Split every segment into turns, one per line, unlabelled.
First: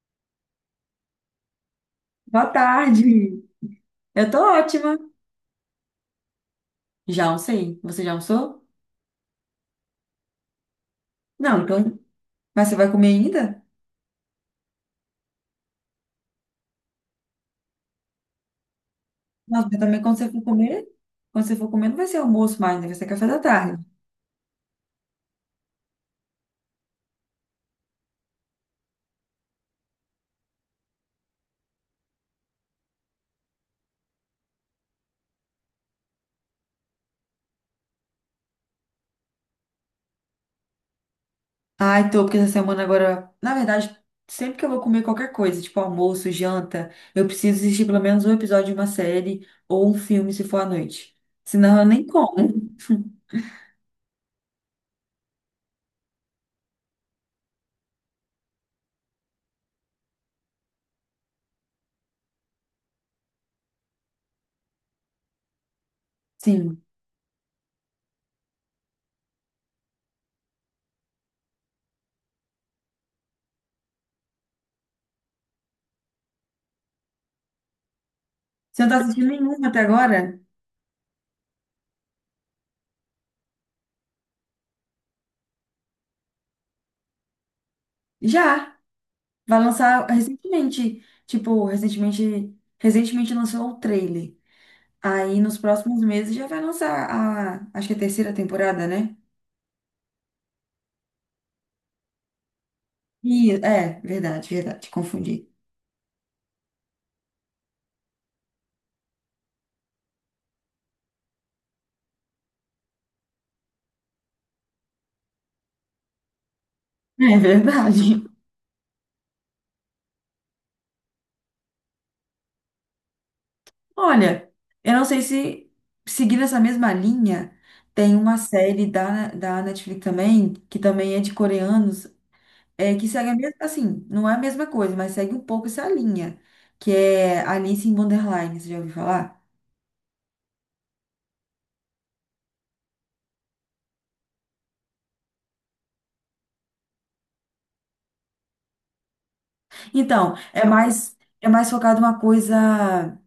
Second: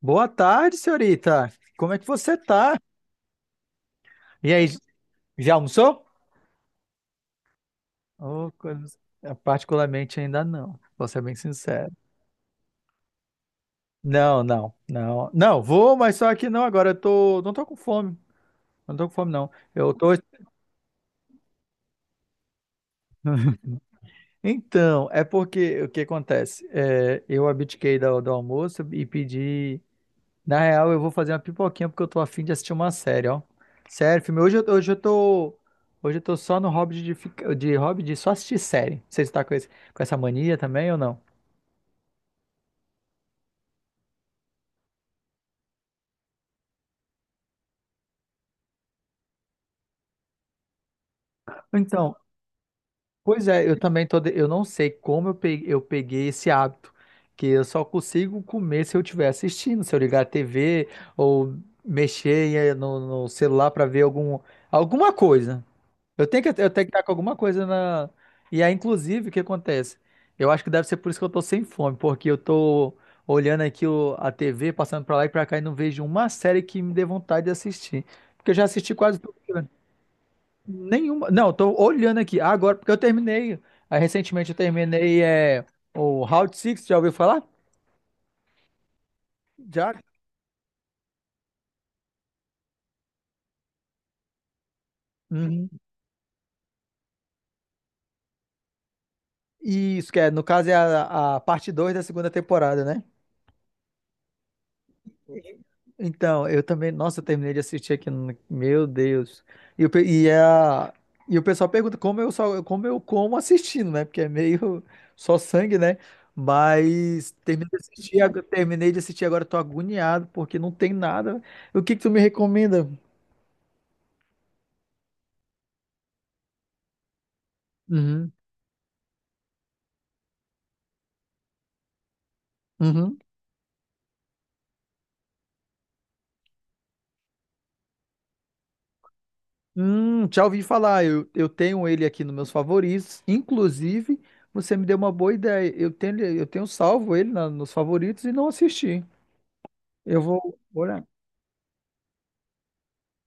Boa tarde, senhorita. Como é que você
Boa
tá?
tarde. Eu tô
E aí,
ótima.
já almoçou?
Já almocei. Você já
Ô,
almoçou?
coisa- Particularmente ainda não, vou ser bem
Não,
sincero.
então. Mas você vai comer ainda?
Não, não, não. Não, vou, mas só que não agora. Não tô com fome. Não tô com fome, não.
Nossa, mas
Eu
também
tô.
quando você for comer, quando você for comer, não vai ser almoço mais, né? Vai ser café da tarde.
Então, é porque o que acontece? Eu abdiquei do almoço e pedi. Na real, eu vou fazer uma pipoquinha porque eu tô afim de assistir uma série, ó. Sério, filme. Hoje eu tô. Hoje eu tô só no hobby de só assistir série. Você está com, esse- Com essa mania também ou não?
Ai, tô, porque essa semana agora, na verdade, sempre que eu vou comer qualquer coisa, tipo almoço, janta, eu preciso assistir pelo menos um episódio de uma série ou um filme se for à noite. Senão eu nem
Então,
como.
pois é, eu também tô. De- Eu não sei como eu peguei esse hábito. Que eu só consigo comer se eu estiver assistindo, se eu ligar a TV ou mexer no celular pra ver alguma coisa. Eu
Sim.
tenho que estar com alguma coisa na. E aí, inclusive, o que acontece? Eu acho que deve ser por isso que eu tô sem fome, porque eu tô olhando aqui a TV, passando pra lá e pra cá e não vejo uma série que me dê vontade de assistir. Porque eu já
Você não
assisti
tá
quase
assistindo
tudo, né?
nenhuma até agora?
Nenhuma. Não, eu tô olhando aqui agora, porque eu terminei. Aí, recentemente eu terminei o Round Six, já ouviu falar?
Já. Vai
Já.
lançar recentemente. Tipo, recentemente. Recentemente lançou o trailer. Aí nos
Uhum.
próximos meses já vai lançar a, acho que é a terceira temporada, né?
Isso, que é, no caso é a parte 2 da segunda temporada, né?
É, verdade, verdade, confundi.
Então, eu também. Nossa, eu terminei de assistir aqui. Meu Deus. E, o pe- e, a, e o pessoal pergunta como eu como assistindo, né? Porque é meio só sangue, né? Mas
É
terminei de
verdade.
terminei de assistir agora, tô agoniado, porque não tem nada. O que que tu me recomenda?
Olha, eu não sei se seguindo essa mesma linha, tem
Uhum.
uma série da Netflix também, que também é de coreanos, é que
Uhum.
segue a mesma, assim, não é a mesma coisa, mas segue um pouco essa linha, que é Alice in Borderline, você já ouviu falar?
Já ouvi falar. Eu tenho ele aqui nos meus favoritos. Inclusive, você me deu uma boa ideia. Eu tenho salvo ele nos favoritos e não assisti. Eu
Então,
vou
é
olhar.
mais é mais focado uma coisa,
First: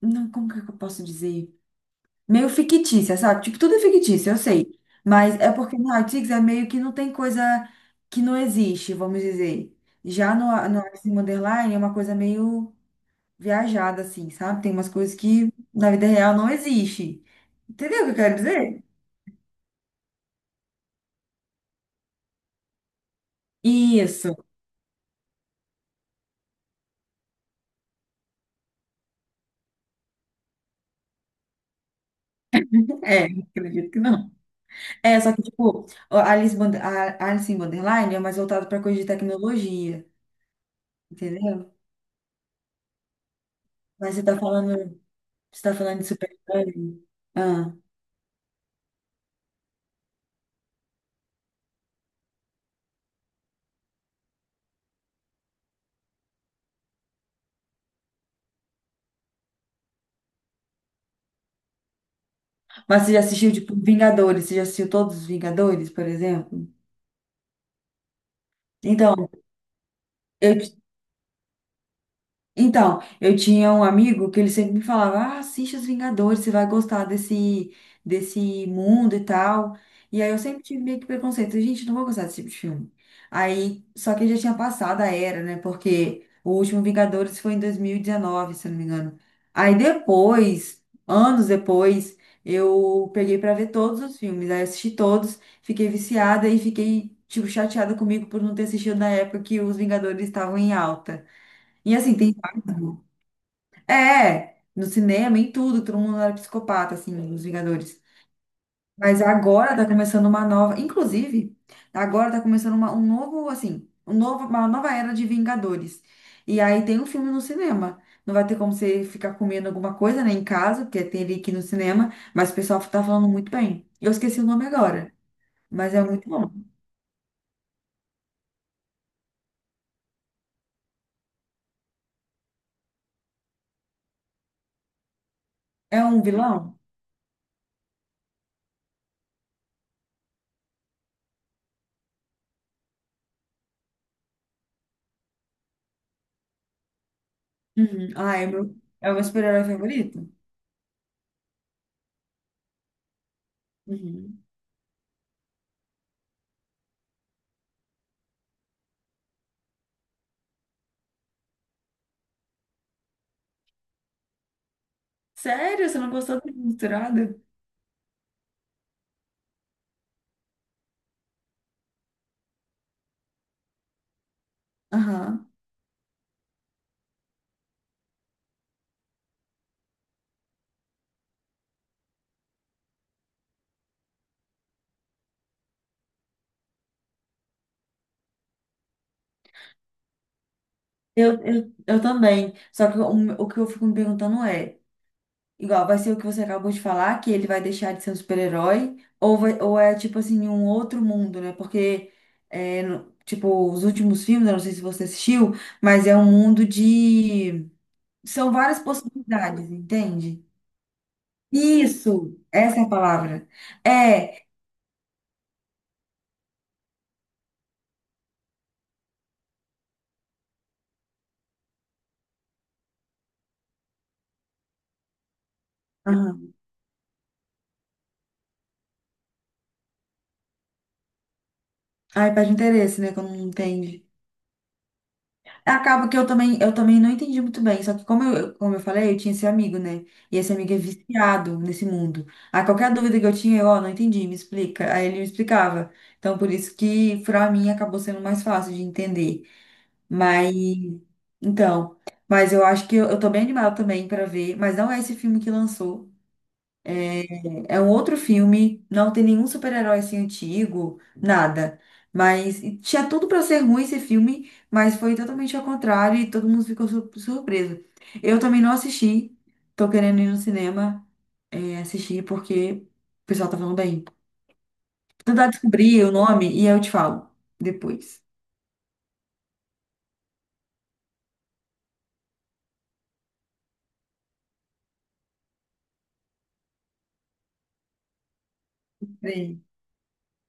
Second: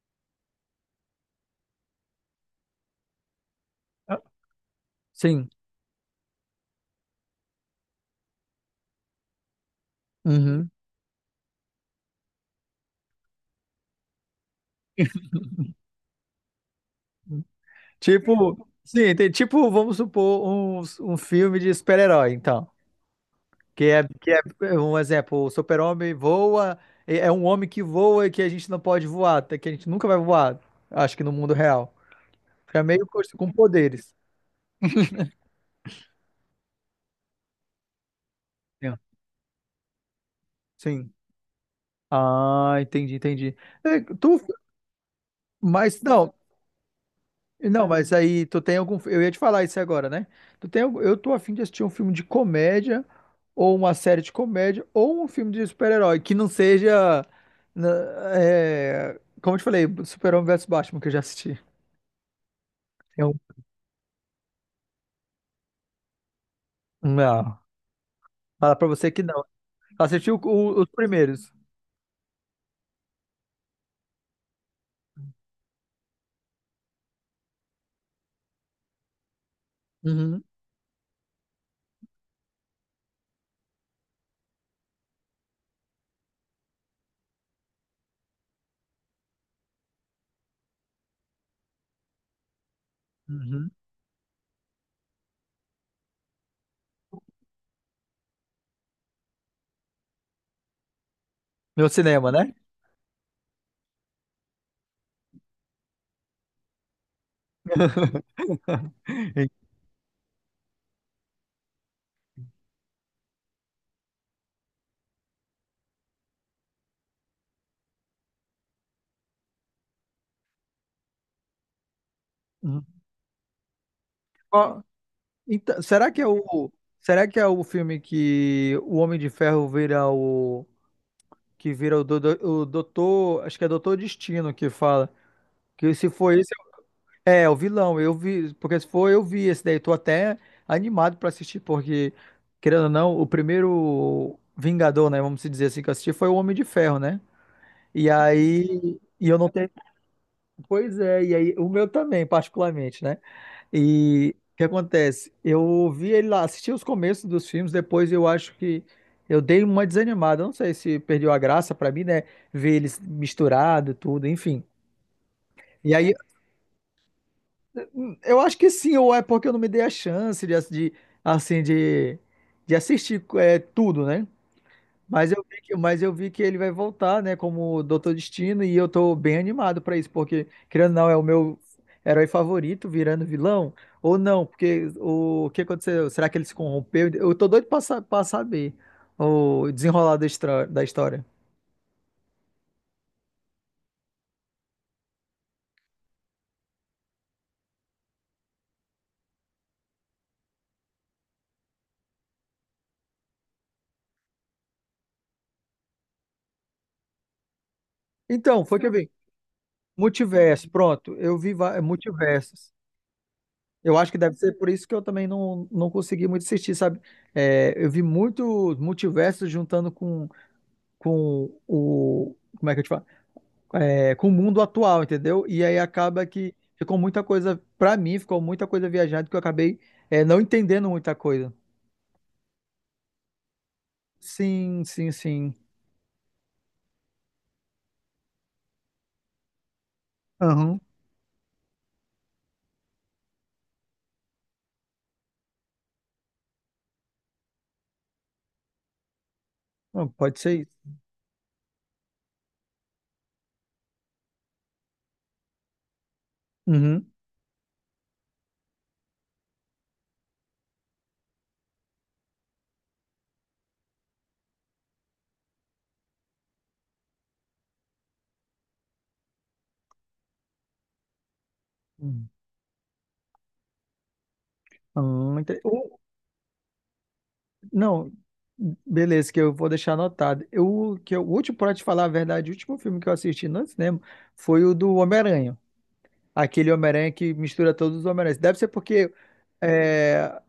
não, como que eu posso dizer? Meio fictícia, sabe? Tipo, tudo é
Ah,
fictício, eu sei. Mas
sim.
é porque no Artix é meio que não tem coisa que não existe, vamos dizer. Já no,
Uhum.
no Alice in Wonderland é uma coisa meio viajada, assim, sabe? Tem umas coisas que na vida real não existe. Entendeu o que eu quero
Tipo,
dizer?
sim, tem, tipo, vamos supor, um filme de super-herói, então. Que
Isso,
é é um exemplo, o super-homem voa, é um homem que voa e que a gente não pode voar, até que a gente nunca vai voar, acho que no mundo real. É meio
é,
com
acredito que
poderes.
não. É, só que, tipo, a Alice, Bond- a Alice in Wonderland é mais voltado para
Sim.
coisa de tecnologia,
Sim.
entendeu?
Ah, entendi, entendi. É,
Mas você tá
tu,
falando, você tá falando
mas
de
não,
super-herói? Ah.
Não, mas aí tu tem algum. Eu ia te falar isso agora, né? Eu tô afim de assistir um filme de comédia, ou uma série de comédia, ou um filme de super-herói, que não seja. na- É, como eu te falei, Super-Homem versus Batman, que eu já assisti.
Mas você já
Eu,
assistiu, tipo, Vingadores? Você já assistiu todos os Vingadores, por exemplo?
não, fala pra você que
Então,
não.
eu
Os primeiros.
Então, eu tinha um amigo que ele sempre me falava: ah, assiste Os Vingadores, você vai gostar desse, desse mundo e tal. E aí eu
Uhum,
sempre tive meio que preconceito: gente, não vou gostar desse tipo de filme. Aí, só que já tinha passado a era, né? Porque o último Vingadores foi em 2019, se eu não me engano. Aí depois, anos depois, eu peguei pra ver
uhum.
todos os filmes. Aí eu assisti todos, fiquei viciada e fiquei, tipo, chateada comigo por não ter assistido na época que os Vingadores estavam em alta.
No
E assim,
cinema,
tem
né?
vários, né? É, no cinema, em tudo, todo mundo era psicopata, assim, os Vingadores. Mas agora tá começando uma nova. Inclusive, agora tá começando uma, um novo, assim, um novo, uma nova era de Vingadores. E aí tem um filme no cinema. Não vai ter como você ficar comendo alguma coisa, né, em casa, porque tem ele aqui no cinema. Mas o pessoal
Uhum.
tá falando muito bem. Eu esqueci o nome
Qual-
agora,
então,
mas é
será que é
muito bom.
o. Será que é o filme que o Homem de Ferro vira o. que vira o, do, O doutor, acho que é doutor Destino que fala, que
É
se
um
for esse,
vilão?
é, é o vilão, eu vi, porque se for eu vi esse daí, tô até animado pra assistir, porque, querendo ou não, o primeiro Vingador, né, vamos dizer assim, que eu assisti foi o Homem de Ferro, né, e
Uhum. Ah,
aí,
é o meu
e eu não
super-herói
tenho,
favorito?
pois é, e aí, o meu também, particularmente, né, e
Uhum.
o que acontece? Eu vi ele lá, assisti os começos dos filmes, depois eu acho que eu dei uma desanimada. Eu não sei se perdeu a graça pra mim, né? Ver eles misturado, tudo, enfim.
Sério?
E
Você não
aí,
gostou do Misturado?
eu acho que sim, ou é porque eu não me dei a chance de de assistir tudo, né?
Aham.
Mas eu vi que ele vai voltar, né, como Doutor Destino, e eu tô bem animado pra isso, porque, querendo ou não, é o meu herói favorito virando vilão, ou não, porque o que aconteceu? Será que ele se corrompeu? Eu tô doido pra saber o desenrolar da história.
Eu também. Só que o que eu fico me perguntando é, igual, vai ser o que você acabou de falar, que ele vai deixar de ser um super-herói, ou, vai- ou é tipo assim, um outro mundo, né? Porque, é, no- tipo, os últimos filmes, eu não sei se você assistiu, mas é um mundo de. São
Então, foi
várias
que eu vi.
possibilidades, entende?
Multiverso, pronto, eu vi
Isso!
multiversos.
Essa é a palavra.
Eu acho que deve
É.
ser por isso que eu também não consegui muito assistir, sabe? É, eu vi muito multiversos juntando com o. Como é que eu te falo? Com o mundo atual, entendeu? E aí acaba
Aham.
que ficou muita coisa, pra mim, ficou muita coisa viajada que eu acabei não entendendo muita coisa.
Ai, perde interesse, né? Quando não entende.
Sim, sim, sim.
Acaba que eu também não entendi muito bem. Só que como eu falei, eu tinha esse amigo, né? E esse amigo é
Aham.
viciado nesse mundo. Aí qualquer dúvida que eu tinha, eu, ó, não entendi, me explica. Aí ele me explicava. Então, por isso que pra mim acabou sendo mais fácil de entender.
Não, pode
Mas,
ser isso.
então, mas eu acho que eu tô bem animada também pra ver. Mas não é esse filme que lançou.
Uhum.
É um outro filme, não tem nenhum super-herói assim antigo, nada. Mas e tinha tudo pra ser ruim esse filme, mas foi totalmente ao contrário e todo mundo ficou sur- surpreso. Eu também não assisti, tô querendo ir no cinema assistir porque o pessoal tá falando bem. Vou tentar
Ente- o-
descobrir o nome e eu te falo
não,
depois.
Beleza, que eu vou deixar anotado. O último, pra te falar a verdade, o último filme que eu assisti no cinema foi o do Homem-Aranha. Aquele Homem-Aranha que mistura todos os Homem-Aranhas. Deve ser porque.
Bem.
é,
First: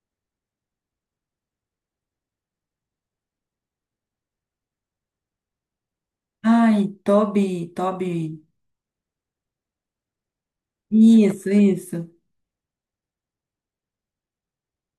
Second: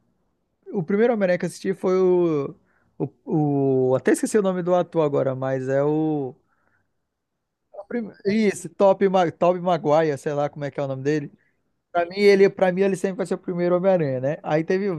O primeiro Homem-Aranha que eu assisti foi o, até esqueci o nome do ator agora, mas é o.
Ai, Toby, Toby.
Isso, Tobey Maguire, sei lá como é que é o nome dele.
Isso, isso.
Pra mim, ele sempre vai ser o primeiro Homem-Aranha, né? Aí teve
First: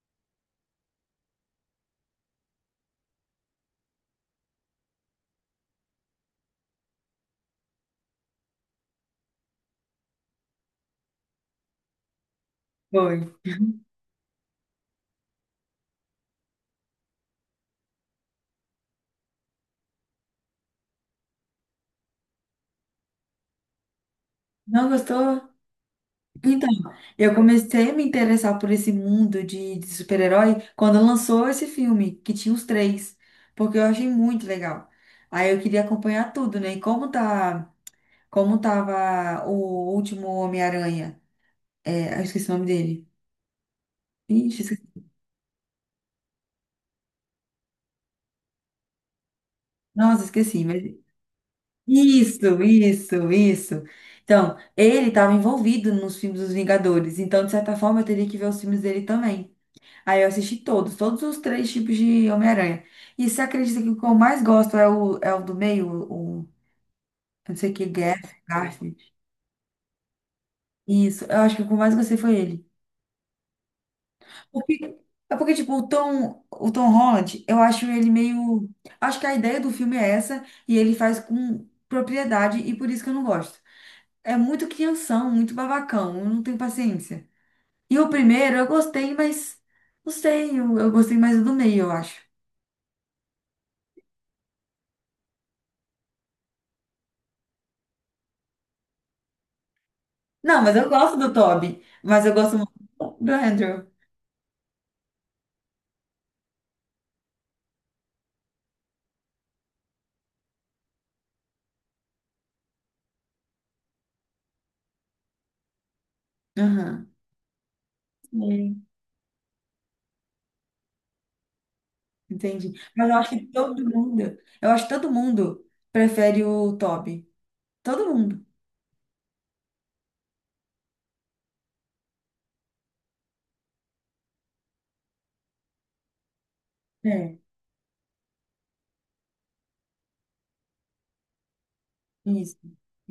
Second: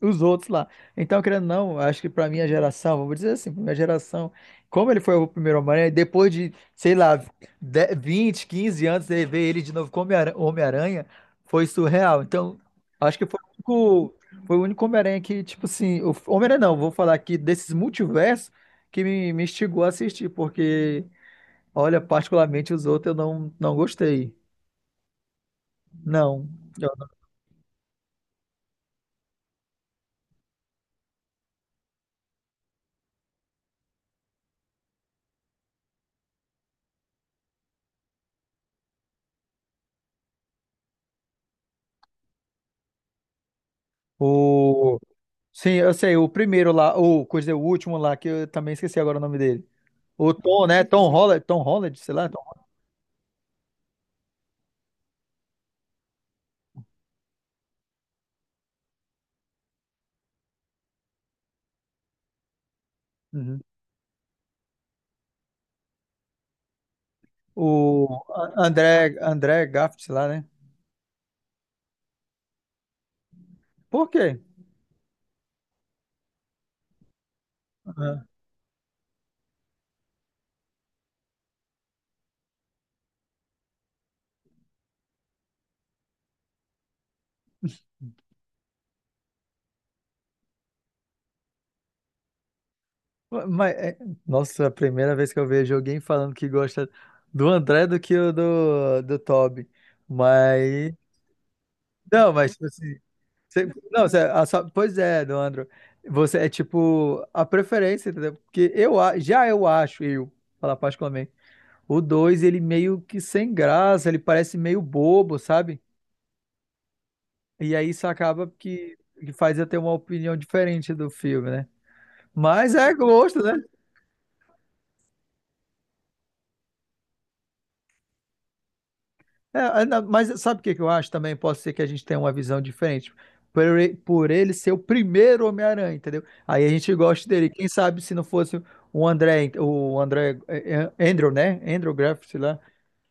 os outros lá. Então, querendo ou não, acho que pra minha geração, vamos dizer assim, pra minha geração, como ele foi o primeiro Homem-Aranha, depois de, sei lá, 10, 20, 15 anos, de ver ele de novo como Homem-Aranha, Homem-Aranha, foi surreal. Então, acho que
Foi.
foi o único Homem-Aranha que, tipo assim, o Homem-Aranha não, vou falar aqui desses multiversos que me instigou a assistir, porque, olha, particularmente os outros eu não gostei.
Não gostou?
Não.
Então,
Eu
eu comecei a me interessar por esse mundo de super-herói quando lançou esse filme, que tinha os três, porque eu achei muito legal. Aí eu queria acompanhar tudo, né? E como tá, como tava o último Homem-Aranha? É, eu esqueci o nome dele. Ixi,
o
esqueci.
Sim, eu sei, o primeiro lá, ou quer dizer, o último lá, que eu também esqueci agora o nome dele.
Nossa,
O
esqueci,
Tom,
mas...
né? Tom Holland, Tom Holland, sei lá.
Isso, isso, isso. Então, ele estava envolvido nos filmes dos Vingadores, então, de certa forma, eu teria que ver os filmes dele também. Aí eu assisti todos, todos os três tipos de Homem-Aranha. E você
Uhum.
acredita que o que eu mais gosto é o do meio, o- eu não sei o que, Garf, Garfield.
André, André Garfield, sei lá, né?
Isso, eu acho que o que eu mais gostei foi ele.
Por quê?
Porque, é porque, tipo, o Tom Holland, eu acho ele
Ah,
meio. Acho que a ideia do filme é essa, e ele faz com propriedade, e por isso que eu não gosto. É muito crianção, muito babacão, eu não tenho paciência. E o primeiro eu gostei, mas não sei, eu gostei mais do meio, eu acho.
Mas, é- nossa, a primeira vez que eu vejo alguém falando que gosta do André do que do Toby.
Não, mas eu
Mas,
gosto do Toby. Mas
não,
eu
mas,
gosto
tipo
muito
assim,
do
você-
Andrew.
não, você- a sua- Pois é, do Andro, você é tipo a preferência, entendeu? Porque já eu acho, eu, falar particularmente. O 2 ele meio que sem graça, ele parece meio bobo, sabe?
Aham.
E aí isso acaba
Sim.
que faz eu ter uma opinião diferente do filme, né?
Entendi.
Mas é
Mas eu acho
gosto,
que
né?
todo mundo, eu acho que todo mundo prefere o Toby. Todo mundo.
Não, mas sabe o que que eu acho também? Pode ser que a gente tenha uma visão diferente. Por ele ser o primeiro Homem-Aranha, entendeu? Aí a gente gosta
É,
dele. Quem sabe se não fosse o André, Andrew, né? Andrew Garfield, sei lá.
isso.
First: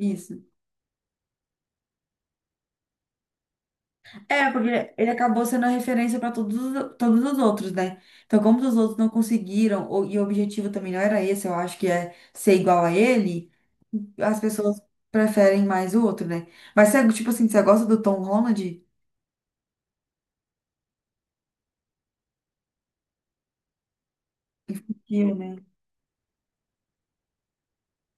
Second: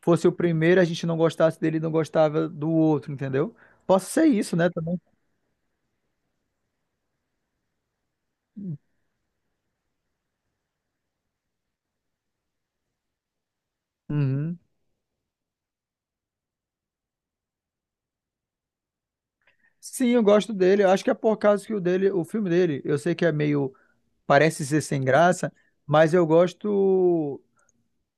Fosse o primeiro, a gente não gostasse dele e não gostava do outro, entendeu? Posso ser
É,
isso, né,
porque
também.
ele acabou sendo a referência para todos os outros, né? Então, como os outros não conseguiram, ou- e o objetivo também não era esse, eu acho que é ser igual a ele, as
Uhum.
pessoas preferem mais o outro, né? Mas, você, tipo assim, você gosta do Tom Holland?
Sim, eu gosto dele. Eu acho que é por causa que o dele, o filme dele, eu sei que é meio, parece ser sem
Eu,
graça,
né?
mas eu gosto.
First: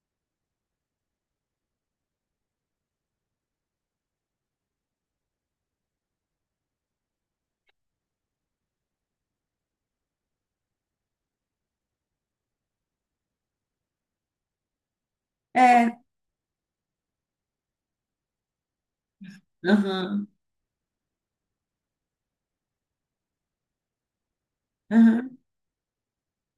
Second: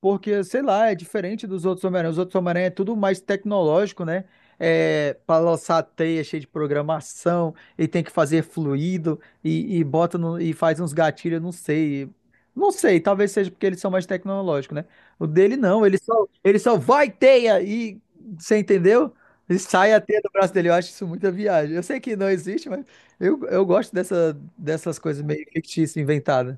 Porque, sei lá, é diferente dos outros Homem-Aranha. Os outros Homem-Aranha é tudo mais tecnológico, né? É, para lançar a teia cheia de programação e tem que fazer fluido e bota no- e faz uns gatilhos, não sei. Não sei, talvez seja porque eles são mais tecnológicos, né? O dele não,
É.
ele só vai teia e você entendeu? E sai a teia
Aham.
do braço dele. Eu acho isso muita viagem. Eu sei que não existe, mas eu gosto dessa, dessas coisas
Aham,
meio fictícias, inventadas,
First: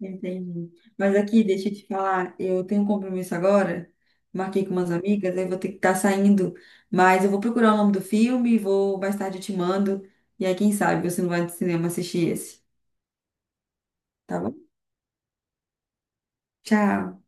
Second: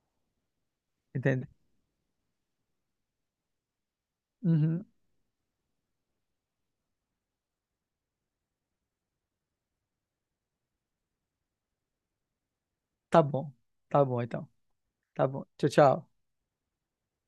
entendi. Mas aqui,
entende?
deixa eu te falar, eu tenho um compromisso agora, marquei com
Uhum,
umas amigas, aí vou ter que estar saindo, mas eu vou procurar o nome do filme, vou mais tarde eu te mando, e aí quem sabe você não vai no cinema assistir esse,
tá bom, tá bom
tá
então.
bom?
Tá bom. Tchau, tchau.
Tchau.